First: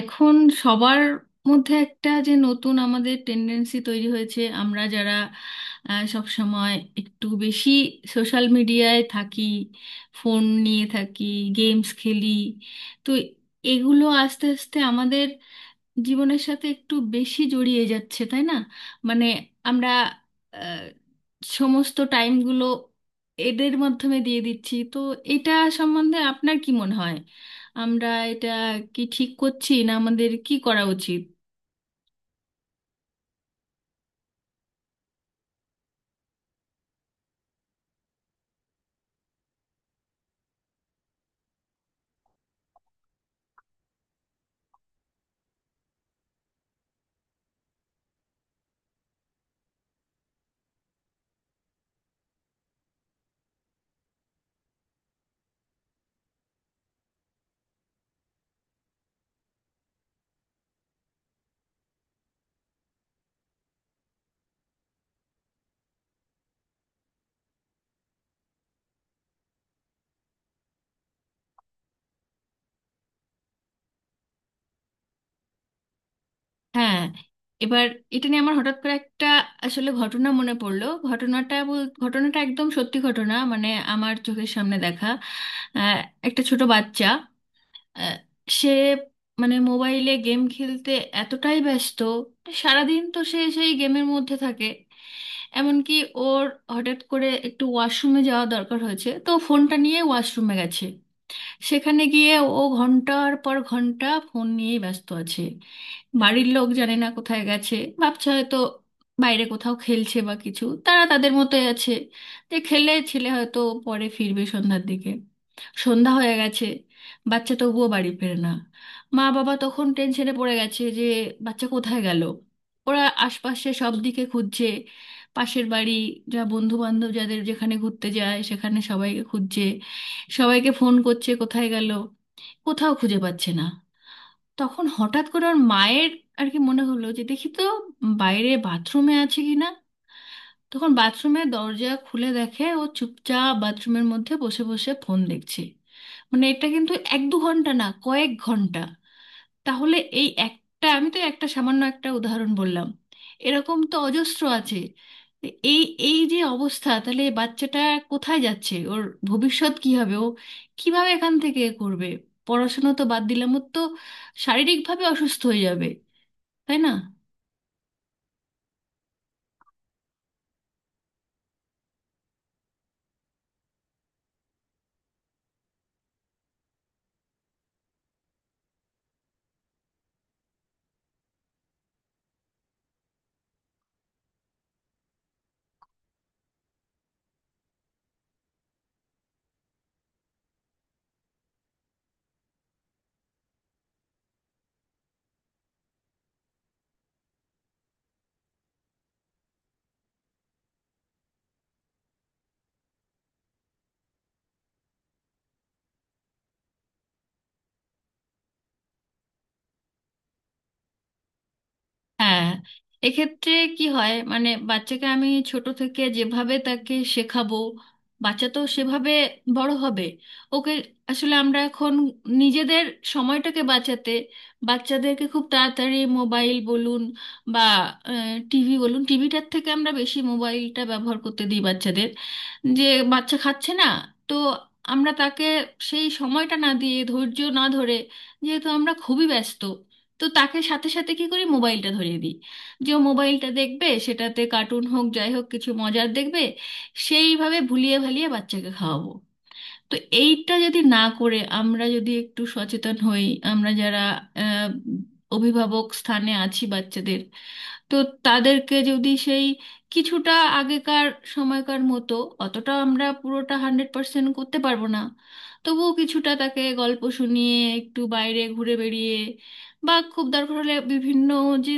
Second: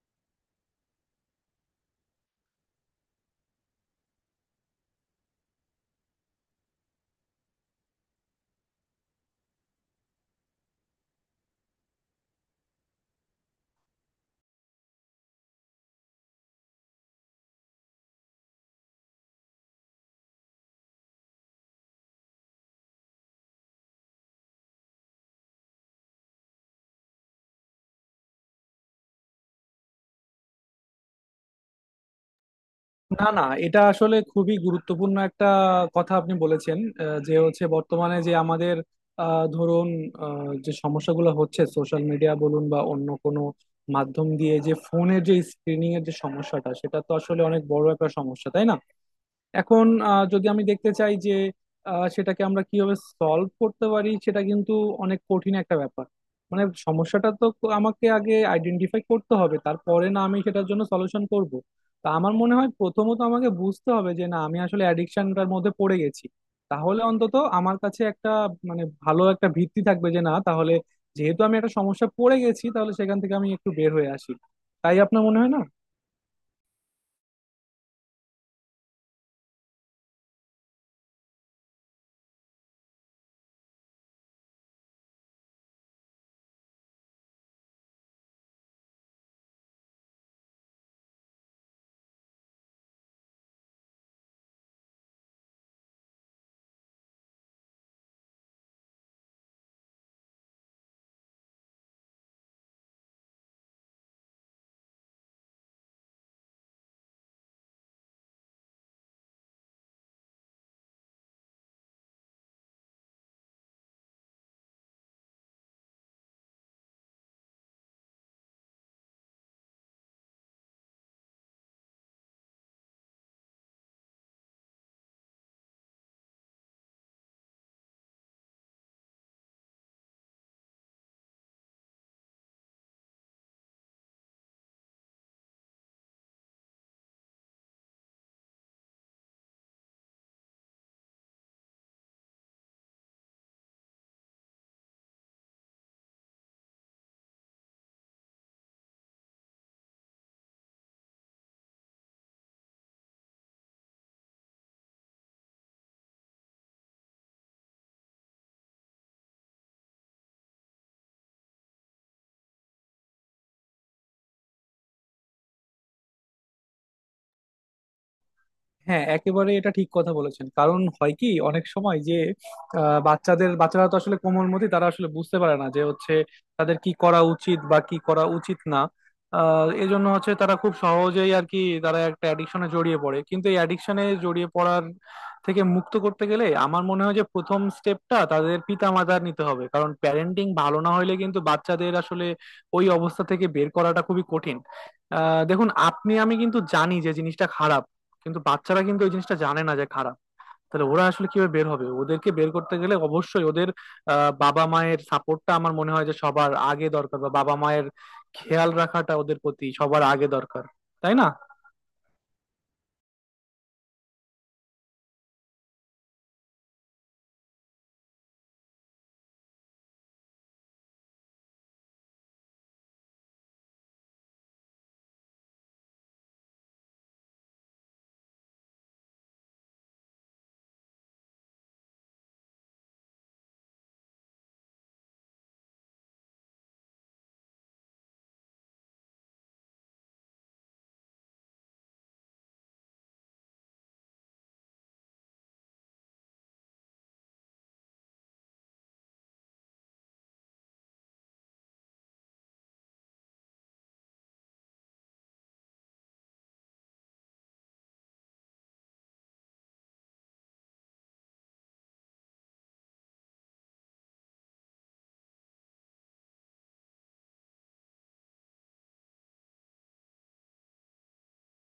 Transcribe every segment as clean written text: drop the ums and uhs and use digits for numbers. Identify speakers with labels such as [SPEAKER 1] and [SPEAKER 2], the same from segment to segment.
[SPEAKER 1] এখন সবার মধ্যে একটা যে নতুন আমাদের টেন্ডেন্সি তৈরি হয়েছে, আমরা যারা সব সময় একটু বেশি সোশ্যাল মিডিয়ায় থাকি, ফোন নিয়ে থাকি, গেমস খেলি, তো এগুলো আস্তে আস্তে আমাদের জীবনের সাথে একটু বেশি জড়িয়ে যাচ্ছে, তাই না? মানে আমরা আহ, সমস্ত টাইমগুলো এদের মাধ্যমে দিয়ে দিচ্ছি। তো এটা সম্বন্ধে আপনার কি মনে হয়? আমরা এটা কি ঠিক করছি, না আমাদের কি করা উচিত?
[SPEAKER 2] না না, এটা আসলে খুবই গুরুত্বপূর্ণ একটা কথা আপনি বলেছেন। যে হচ্ছে বর্তমানে যে আমাদের ধরুন যে সমস্যাগুলো হচ্ছে সোশ্যাল মিডিয়া বলুন বা অন্য কোনো মাধ্যম দিয়ে, যে ফোনের যে স্ক্রিনিং এর যে সমস্যাটা, সেটা তো আসলে অনেক বড় একটা সমস্যা, তাই না? এখন যদি আমি দেখতে চাই যে সেটাকে আমরা কিভাবে সলভ করতে পারি, সেটা কিন্তু অনেক কঠিন একটা ব্যাপার। মানে সমস্যাটা তো আমাকে আগে আইডেন্টিফাই করতে হবে, তারপরে না আমি সেটার জন্য সলিউশন করব। তা আমার মনে হয় প্রথমত আমাকে বুঝতে হবে যে, না, আমি আসলে অ্যাডিকশনটার মধ্যে পড়ে গেছি। তাহলে অন্তত আমার কাছে একটা, মানে, ভালো একটা ভিত্তি থাকবে যে, না, তাহলে যেহেতু আমি একটা সমস্যা পড়ে গেছি, তাহলে সেখান থেকে আমি একটু বের হয়ে আসি। তাই আপনার মনে হয় না?
[SPEAKER 1] হ্যাঁ, এবার এটা নিয়ে আমার হঠাৎ করে একটা আসলে ঘটনা মনে পড়লো। ঘটনাটা একদম সত্যি ঘটনা, মানে আমার চোখের সামনে দেখা। আহ, একটা ছোট বাচ্চা, আহ, সে মানে মোবাইলে গেম খেলতে এতটাই ব্যস্ত, সারাদিন তো সে সেই গেমের মধ্যে থাকে। এমনকি ওর হঠাৎ করে একটু ওয়াশরুমে যাওয়া দরকার হয়েছে, তো ফোনটা নিয়ে ওয়াশরুমে গেছে। সেখানে গিয়ে ও ঘন্টার পর ঘন্টা ফোন নিয়েই ব্যস্ত আছে। বাড়ির লোক জানে না কোথায় গেছে, ভাবছে হয়তো বাইরে কোথাও খেলছে বা কিছু, তারা তাদের মতোই আছে যে খেলে ছেলে হয়তো পরে ফিরবে সন্ধ্যার দিকে। সন্ধ্যা হয়ে গেছে, বাচ্চা তবুও বাড়ি ফেরে না। মা বাবা তখন টেনশনে পড়ে গেছে যে বাচ্চা কোথায় গেল। ওরা আশপাশে সব দিকে খুঁজছে, পাশের বাড়ি, যা বন্ধু বান্ধব যাদের যেখানে ঘুরতে যায় সেখানে সবাইকে খুঁজছে, সবাইকে ফোন করছে কোথায় গেল, কোথাও খুঁজে পাচ্ছে না। তখন হঠাৎ করে ওর মায়ের আর কি মনে হলো যে দেখি তো বাইরে বাথরুমে আছে কি না। তখন বাথরুমের দরজা খুলে দেখে ও চুপচাপ বাথরুমের মধ্যে বসে বসে ফোন দেখছে। মানে এটা কিন্তু এক দু ঘন্টা না, কয়েক ঘন্টা। তাহলে এই একটা, আমি তো একটা সামান্য একটা উদাহরণ বললাম, এরকম তো অজস্র আছে। এই এই যে অবস্থা, তাহলে এই বাচ্চাটা কোথায় যাচ্ছে, ওর ভবিষ্যৎ কি হবে, ও কিভাবে এখান থেকে এ করবে? পড়াশুনো তো বাদ দিলাম, ওর তো শারীরিকভাবে অসুস্থ হয়ে যাবে, তাই না?
[SPEAKER 2] হ্যাঁ, একেবারে এটা ঠিক কথা বলেছেন। কারণ হয় কি, অনেক সময় যে বাচ্চাদের বাচ্চারা তো আসলে কোমলমতি, তারা আসলে বুঝতে পারে না যে হচ্ছে তাদের কি করা উচিত বা কি করা উচিত না। এই জন্য হচ্ছে তারা খুব সহজেই আর কি, তারা একটা অ্যাডিকশনে জড়িয়ে পড়ে। কিন্তু এই অ্যাডিকশনে জড়িয়ে পড়ার থেকে মুক্ত করতে গেলে আমার মনে হয় যে প্রথম স্টেপটা তাদের পিতামাতার নিতে হবে, কারণ প্যারেন্টিং ভালো না হলে কিন্তু বাচ্চাদের আসলে ওই অবস্থা থেকে বের করাটা খুবই কঠিন। দেখুন, আপনি আমি কিন্তু জানি যে জিনিসটা খারাপ, কিন্তু বাচ্চারা কিন্তু ওই জিনিসটা জানে না যে খারাপ। তাহলে ওরা আসলে কিভাবে বের হবে? ওদেরকে বের করতে গেলে অবশ্যই ওদের বাবা মায়ের সাপোর্টটা আমার মনে হয় যে সবার আগে দরকার, বা বাবা মায়ের খেয়াল রাখাটা ওদের প্রতি সবার আগে দরকার, তাই না?
[SPEAKER 1] হ্যাঁ, এক্ষেত্রে কি হয় মানে বাচ্চাকে আমি ছোট থেকে যেভাবে তাকে শেখাবো, বাচ্চা তো সেভাবে বড় হবে। ওকে আসলে আমরা এখন নিজেদের সময়টাকে বাঁচাতে বাচ্চাদেরকে খুব তাড়াতাড়ি মোবাইল বলুন বা টিভি বলুন, টিভিটার থেকে আমরা বেশি মোবাইলটা ব্যবহার করতে দিই বাচ্চাদের। যে বাচ্চা খাচ্ছে না, তো আমরা তাকে সেই সময়টা না দিয়ে, ধৈর্য না ধরে, যেহেতু আমরা খুবই ব্যস্ত, তো তাকে সাথে সাথে কি করি, মোবাইলটা ধরিয়ে দিই যে ও মোবাইলটা দেখবে, সেটাতে কার্টুন হোক যাই হোক কিছু মজার দেখবে, সেইভাবে ভুলিয়ে ভালিয়ে বাচ্চাকে খাওয়াবো। তো এইটা যদি না করে আমরা যদি একটু সচেতন হই, আমরা যারা আহ, অভিভাবক স্থানে আছি বাচ্চাদের, তো তাদেরকে যদি সেই কিছুটা আগেকার সময়কার মতো, অতটা আমরা পুরোটা 100% করতে পারবো না, তবুও কিছুটা তাকে গল্প শুনিয়ে, একটু বাইরে ঘুরে বেড়িয়ে, বা খুব দরকার হলে বিভিন্ন যে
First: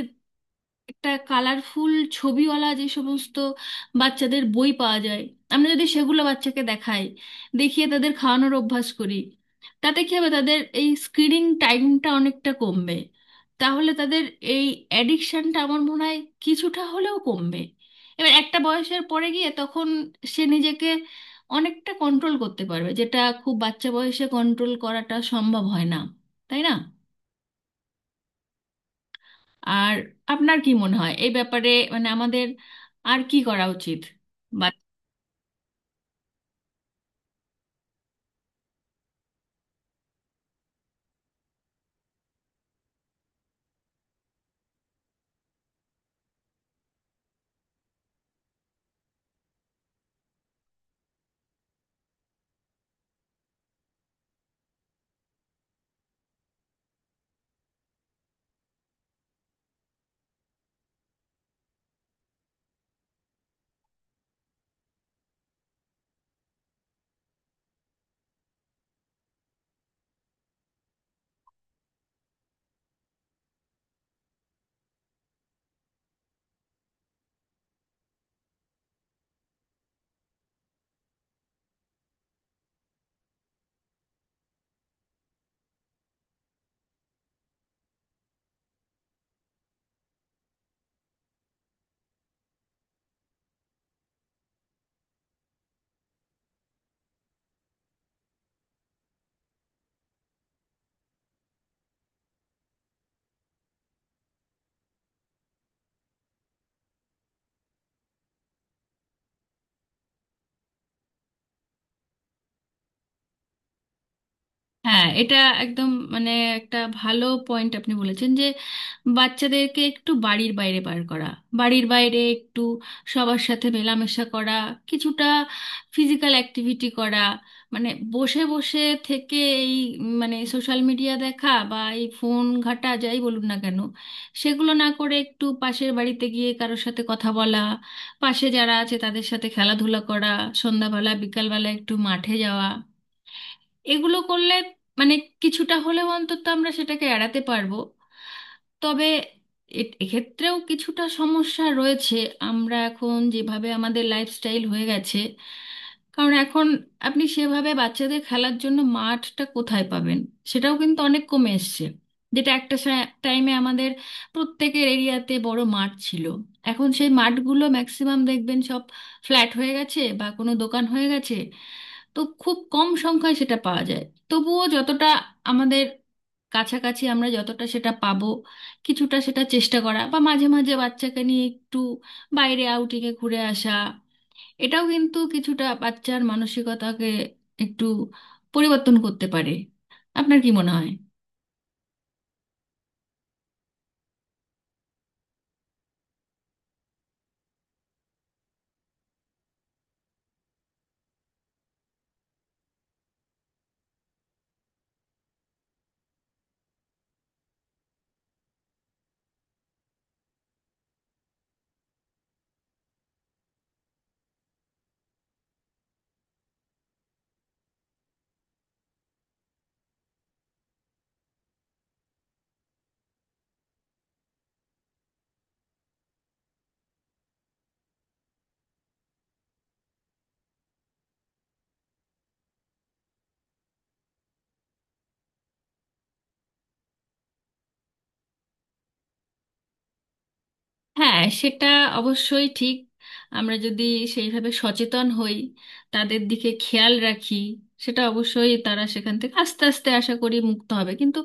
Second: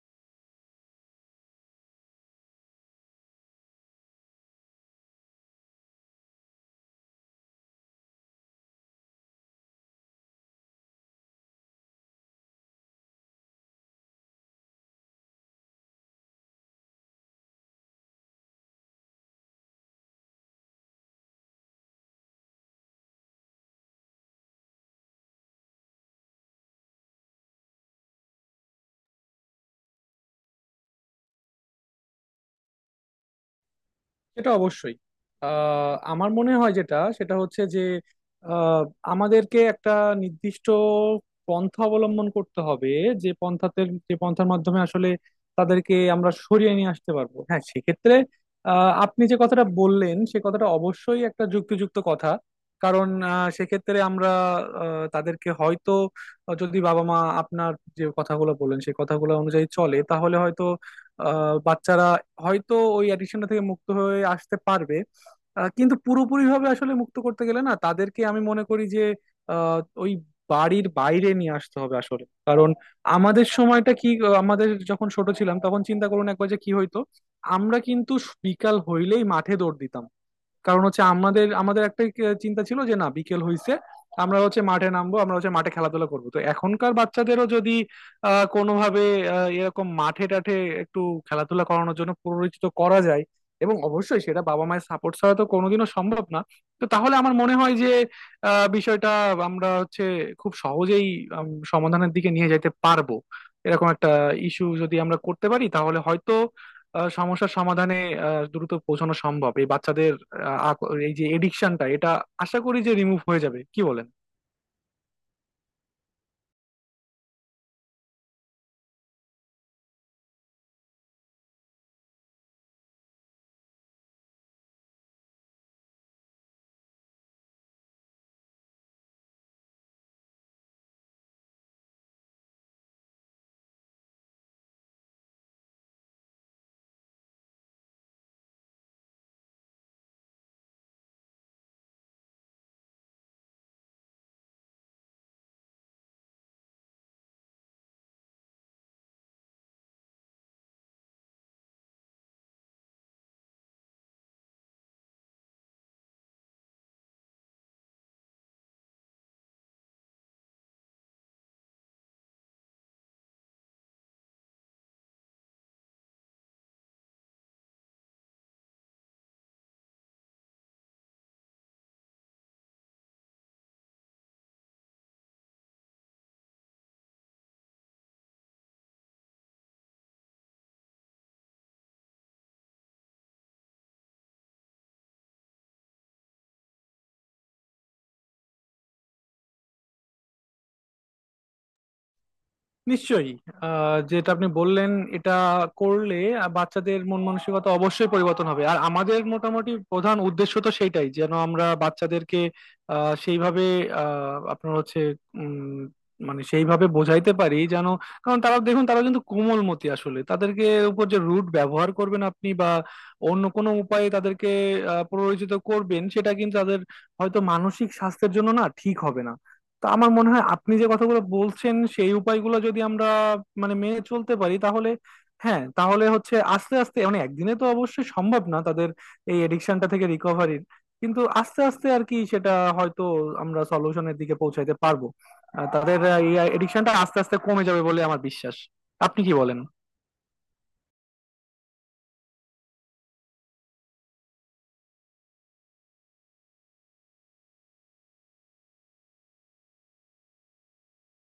[SPEAKER 1] একটা কালারফুল ছবিওয়ালা যে সমস্ত বাচ্চাদের বই পাওয়া যায়, আমরা যদি সেগুলো বাচ্চাকে দেখাই, দেখিয়ে তাদের খাওয়ানোর অভ্যাস করি, তাতে কি হবে, তাদের এই স্ক্রিনিং টাইমটা অনেকটা কমবে। তাহলে তাদের এই অ্যাডিকশনটা আমার মনে হয় কিছুটা হলেও কমবে। এবার একটা বয়সের পরে গিয়ে তখন সে নিজেকে অনেকটা কন্ট্রোল করতে পারবে, যেটা খুব বাচ্চা বয়সে কন্ট্রোল করাটা সম্ভব হয় না, তাই না? আর আপনার কি মনে হয় এই ব্যাপারে, মানে আমাদের আর কি করা উচিত?
[SPEAKER 2] এটা অবশ্যই আমার মনে হয় যেটা, সেটা হচ্ছে যে আহ, আমাদেরকে একটা নির্দিষ্ট পন্থা অবলম্বন করতে হবে, যে পন্থাতে, যে পন্থার মাধ্যমে আসলে তাদেরকে আমরা সরিয়ে নিয়ে আসতে পারবো। হ্যাঁ, সেক্ষেত্রে আপনি যে কথাটা বললেন, সে কথাটা অবশ্যই একটা যুক্তিযুক্ত কথা। কারণ সেক্ষেত্রে আমরা তাদেরকে হয়তো, যদি বাবা মা আপনার যে কথাগুলো বললেন সেই কথাগুলো অনুযায়ী চলে, তাহলে হয়তো বাচ্চারা হয়তো ওই অ্যাডিকশনটা থেকে মুক্ত হয়ে আসতে পারবে। কিন্তু পুরোপুরি ভাবে আসলে মুক্ত করতে গেলে না তাদেরকে আমি মনে করি যে আহ, ওই বাড়ির বাইরে নিয়ে আসতে হবে আসলে। কারণ আমাদের সময়টা কি, আমাদের যখন ছোট ছিলাম তখন চিন্তা করুন একবার যে কি হইতো, আমরা কিন্তু বিকাল হইলেই মাঠে দৌড় দিতাম। কারণ হচ্ছে আমাদের আমাদের একটা চিন্তা ছিল যে, না, বিকেল হইছে, আমরা হচ্ছে মাঠে নামবো, আমরা হচ্ছে মাঠে খেলাধুলা করবো। তো এখনকার বাচ্চাদেরও যদি কোনোভাবে এরকম মাঠে টাঠে একটু খেলাধুলা করানোর জন্য পরিচিত করা যায়, এবং অবশ্যই সেটা বাবা মায়ের সাপোর্ট ছাড়া তো কোনোদিনও সম্ভব না, তো তাহলে আমার মনে হয় যে বিষয়টা আমরা হচ্ছে খুব সহজেই সমাধানের দিকে নিয়ে যেতে পারবো। এরকম একটা ইস্যু যদি আমরা করতে পারি, তাহলে হয়তো সমস্যার সমাধানে দ্রুত পৌঁছানো সম্ভব। এই বাচ্চাদের এই যে এডিকশনটা, এটা আশা করি যে রিমুভ হয়ে যাবে, কি বলেন?
[SPEAKER 1] হ্যাঁ, এটা একদম মানে একটা ভালো পয়েন্ট আপনি বলেছেন যে বাচ্চাদেরকে একটু বাড়ির বাইরে বার করা, বাড়ির বাইরে একটু সবার সাথে মেলামেশা করা, কিছুটা ফিজিক্যাল অ্যাক্টিভিটি করা, মানে বসে বসে থেকে এই মানে সোশ্যাল মিডিয়া দেখা বা এই ফোন ঘাটা যাই বলুন না কেন, সেগুলো না করে একটু পাশের বাড়িতে গিয়ে কারোর সাথে কথা বলা, পাশে যারা আছে তাদের সাথে খেলাধুলা করা, সন্ধ্যাবেলা বিকালবেলা একটু মাঠে যাওয়া, এগুলো করলে মানে কিছুটা হলেও অন্তত আমরা সেটাকে এড়াতে পারবো। তবে এক্ষেত্রেও কিছুটা সমস্যা রয়েছে। আমরা এখন যেভাবে আমাদের লাইফস্টাইল হয়ে গেছে, কারণ এখন আপনি সেভাবে বাচ্চাদের খেলার জন্য মাঠটা কোথায় পাবেন, সেটাও কিন্তু অনেক কমে এসছে। যেটা একটা টাইমে আমাদের প্রত্যেকের এরিয়াতে বড় মাঠ ছিল, এখন সেই মাঠগুলো ম্যাক্সিমাম দেখবেন সব ফ্ল্যাট হয়ে গেছে বা কোনো দোকান হয়ে গেছে। তো খুব কম সংখ্যায় সেটা পাওয়া যায়। তবুও যতটা আমাদের কাছাকাছি আমরা যতটা সেটা পাবো, কিছুটা সেটা চেষ্টা করা বা মাঝে মাঝে বাচ্চাকে নিয়ে একটু বাইরে আউটিংয়ে ঘুরে আসা, এটাও কিন্তু কিছুটা বাচ্চার মানসিকতাকে একটু পরিবর্তন করতে পারে। আপনার কি মনে হয়?
[SPEAKER 2] নিশ্চয়ই। যেটা আপনি বললেন এটা করলে বাচ্চাদের মন মানসিকতা অবশ্যই পরিবর্তন হবে। আর আমাদের মোটামুটি প্রধান উদ্দেশ্য তো সেইটাই, যেন আমরা বাচ্চাদেরকে সেইভাবে আহ, আপনার হচ্ছে উম, মানে সেইভাবে বোঝাইতে পারি। যেন, কারণ তারা দেখুন, তারা কিন্তু কোমলমতি আসলে। তাদেরকে উপর যে রুট ব্যবহার করবেন আপনি বা অন্য কোনো উপায়ে তাদেরকে প্ররোচিত করবেন, সেটা কিন্তু তাদের হয়তো মানসিক স্বাস্থ্যের জন্য না ঠিক হবে না। তো আমার মনে হয় আপনি যে কথাগুলো বলছেন সেই উপায়গুলো যদি আমরা, মানে, মেনে চলতে পারি তাহলে হ্যাঁ, তাহলে হচ্ছে আস্তে আস্তে, মানে একদিনে তো অবশ্যই সম্ভব না তাদের এই এডিকশনটা থেকে রিকভারির, কিন্তু আস্তে আস্তে আর কি সেটা হয়তো আমরা সলিউশনের দিকে পৌঁছাইতে পারবো। তাদের এই এডিকশনটা আস্তে আস্তে কমে যাবে বলে আমার বিশ্বাস। আপনি কি বলেন?
[SPEAKER 1] হ্যাঁ, সেটা অবশ্যই ঠিক। আমরা যদি সেইভাবে সচেতন হই, তাদের দিকে খেয়াল রাখি, সেটা অবশ্যই তারা সেখান থেকে আস্তে আস্তে আশা করি মুক্ত হবে। কিন্তু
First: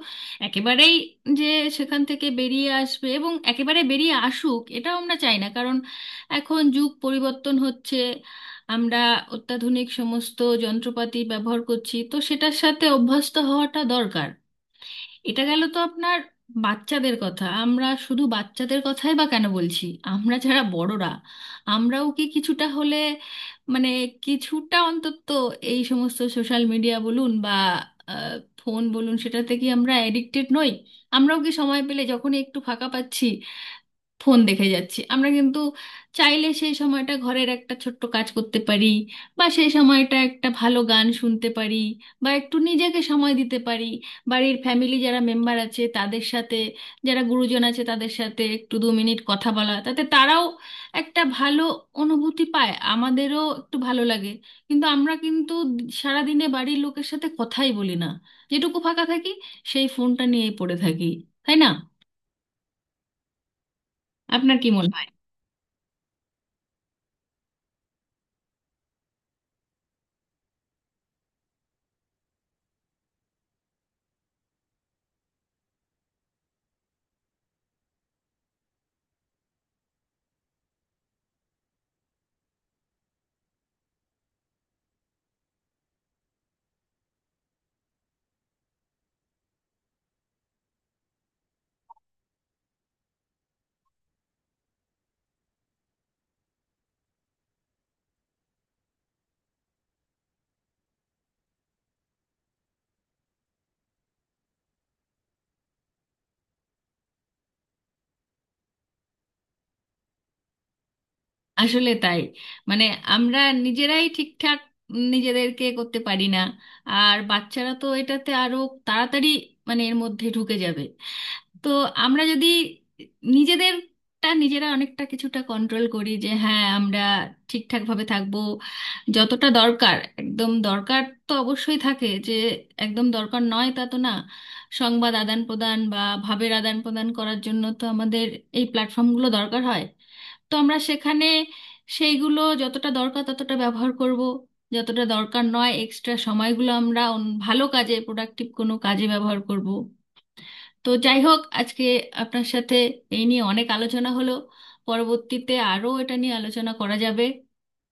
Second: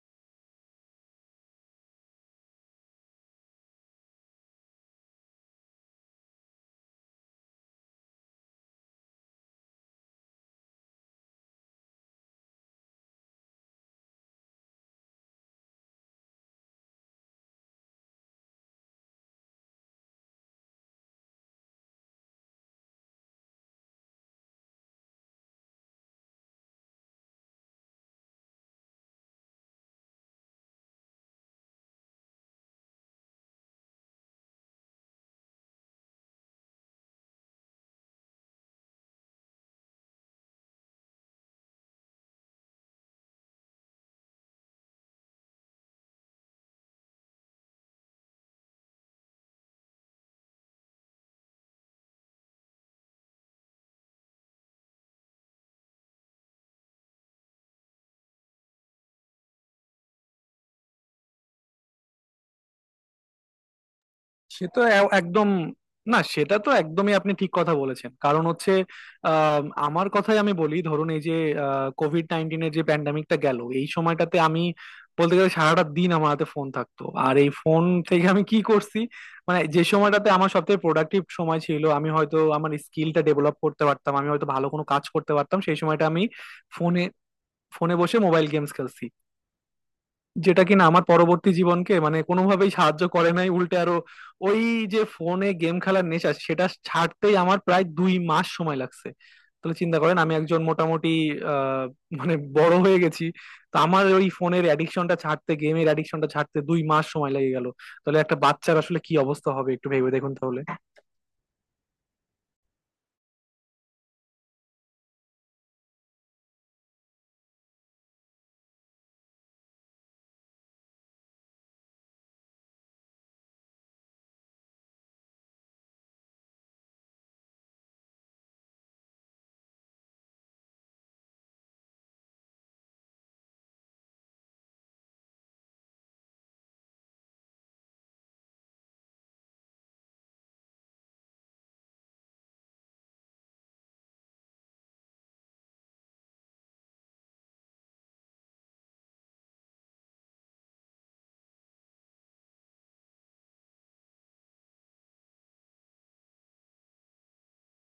[SPEAKER 1] একেবারেই যে সেখান থেকে বেরিয়ে আসবে এবং একেবারে বেরিয়ে আসুক এটাও আমরা চাই না, কারণ এখন যুগ পরিবর্তন হচ্ছে, আমরা অত্যাধুনিক সমস্ত যন্ত্রপাতি ব্যবহার করছি, তো সেটার সাথে অভ্যস্ত হওয়াটা দরকার। এটা গেল তো আপনার বাচ্চাদের কথা, আমরা শুধু বাচ্চাদের কথাই বা কেন বলছি, আমরা যারা বড়রা আমরাও কি কিছুটা হলে মানে কিছুটা অন্তত এই সমস্ত সোশ্যাল মিডিয়া বলুন বা আহ, ফোন বলুন সেটাতে কি আমরা অ্যাডিক্টেড নই? আমরাও কি সময় পেলে যখনই একটু ফাঁকা পাচ্ছি ফোন দেখে যাচ্ছি। আমরা কিন্তু চাইলে সেই সময়টা ঘরের একটা ছোট্ট কাজ করতে পারি, বা সেই সময়টা একটা ভালো গান শুনতে পারি, বা একটু নিজেকে সময় দিতে পারি, বাড়ির ফ্যামিলি যারা মেম্বার আছে তাদের সাথে, যারা গুরুজন আছে তাদের সাথে একটু 2 মিনিট কথা বলা, তাতে তারাও একটা ভালো অনুভূতি পায়, আমাদেরও একটু ভালো লাগে। কিন্তু আমরা কিন্তু সারাদিনে বাড়ির লোকের সাথে কথাই বলি না, যেটুকু ফাঁকা থাকি সেই ফোনটা নিয়েই পড়ে থাকি, তাই না? আপনার
[SPEAKER 2] সে
[SPEAKER 1] কি
[SPEAKER 2] তো
[SPEAKER 1] মনে হয়?
[SPEAKER 2] একদম, না সেটা তো একদমই আপনি ঠিক কথা বলেছেন। কারণ হচ্ছে আমার কথাই আমি বলি। ধরুন এই যে কোভিড-19 এর যে প্যান্ডামিকটা গেল, এই সময়টাতে আমি বলতে গেলে সারাটা দিন আমার হাতে ফোন থাকতো। আর এই ফোন থেকে আমি কি করছি, মানে, যে সময়টাতে আমার সবথেকে প্রোডাক্টিভ সময় ছিল, আমি হয়তো আমার স্কিলটা ডেভেলপ করতে পারতাম, আমি হয়তো ভালো কোনো কাজ করতে পারতাম, সেই সময়টা আমি ফোনে ফোনে বসে মোবাইল গেমস খেলছি। যেটা কিনা আমার পরবর্তী জীবনকে, মানে, কোনোভাবেই সাহায্য করে নাই, উল্টে আরো ওই যে ফোনে গেম খেলার নেশা, সেটা ছাড়তেই আমার প্রায় 2 মাস সময় লাগছে। তাহলে চিন্তা করেন, আমি একজন মোটামুটি আহ মানে বড় হয়ে গেছি, তো আমার ওই ফোনের অ্যাডিকশনটা ছাড়তে, গেমের অ্যাডিকশনটা ছাড়তে 2 মাস সময় লেগে গেল, তাহলে একটা বাচ্চার আসলে কি অবস্থা হবে একটু ভেবে দেখুন তাহলে।
[SPEAKER 1] আসলে তাই, মানে আমরা নিজেরাই ঠিকঠাক নিজেদেরকে করতে পারি না, আর বাচ্চারা তো এটাতে আরো তাড়াতাড়ি মানে এর মধ্যে ঢুকে যাবে। তো আমরা যদি নিজেদেরটা নিজেরা অনেকটা কিছুটা কন্ট্রোল করি যে হ্যাঁ আমরা ঠিকঠাকভাবে থাকবো, যতটা দরকার একদম দরকার তো অবশ্যই থাকে, যে একদম দরকার নয় তা তো না। সংবাদ আদান প্রদান বা ভাবের আদান প্রদান করার জন্য তো আমাদের এই প্ল্যাটফর্মগুলো দরকার হয়। তো আমরা সেখানে সেইগুলো যতটা দরকার ততটা ব্যবহার করব, যতটা দরকার নয় এক্সট্রা সময়গুলো আমরা ভালো কাজে, প্রোডাক্টিভ কোনো কাজে ব্যবহার করব। তো যাই হোক, আজকে আপনার সাথে এই নিয়ে অনেক আলোচনা হলো, পরবর্তীতে আরও এটা নিয়ে আলোচনা করা যাবে।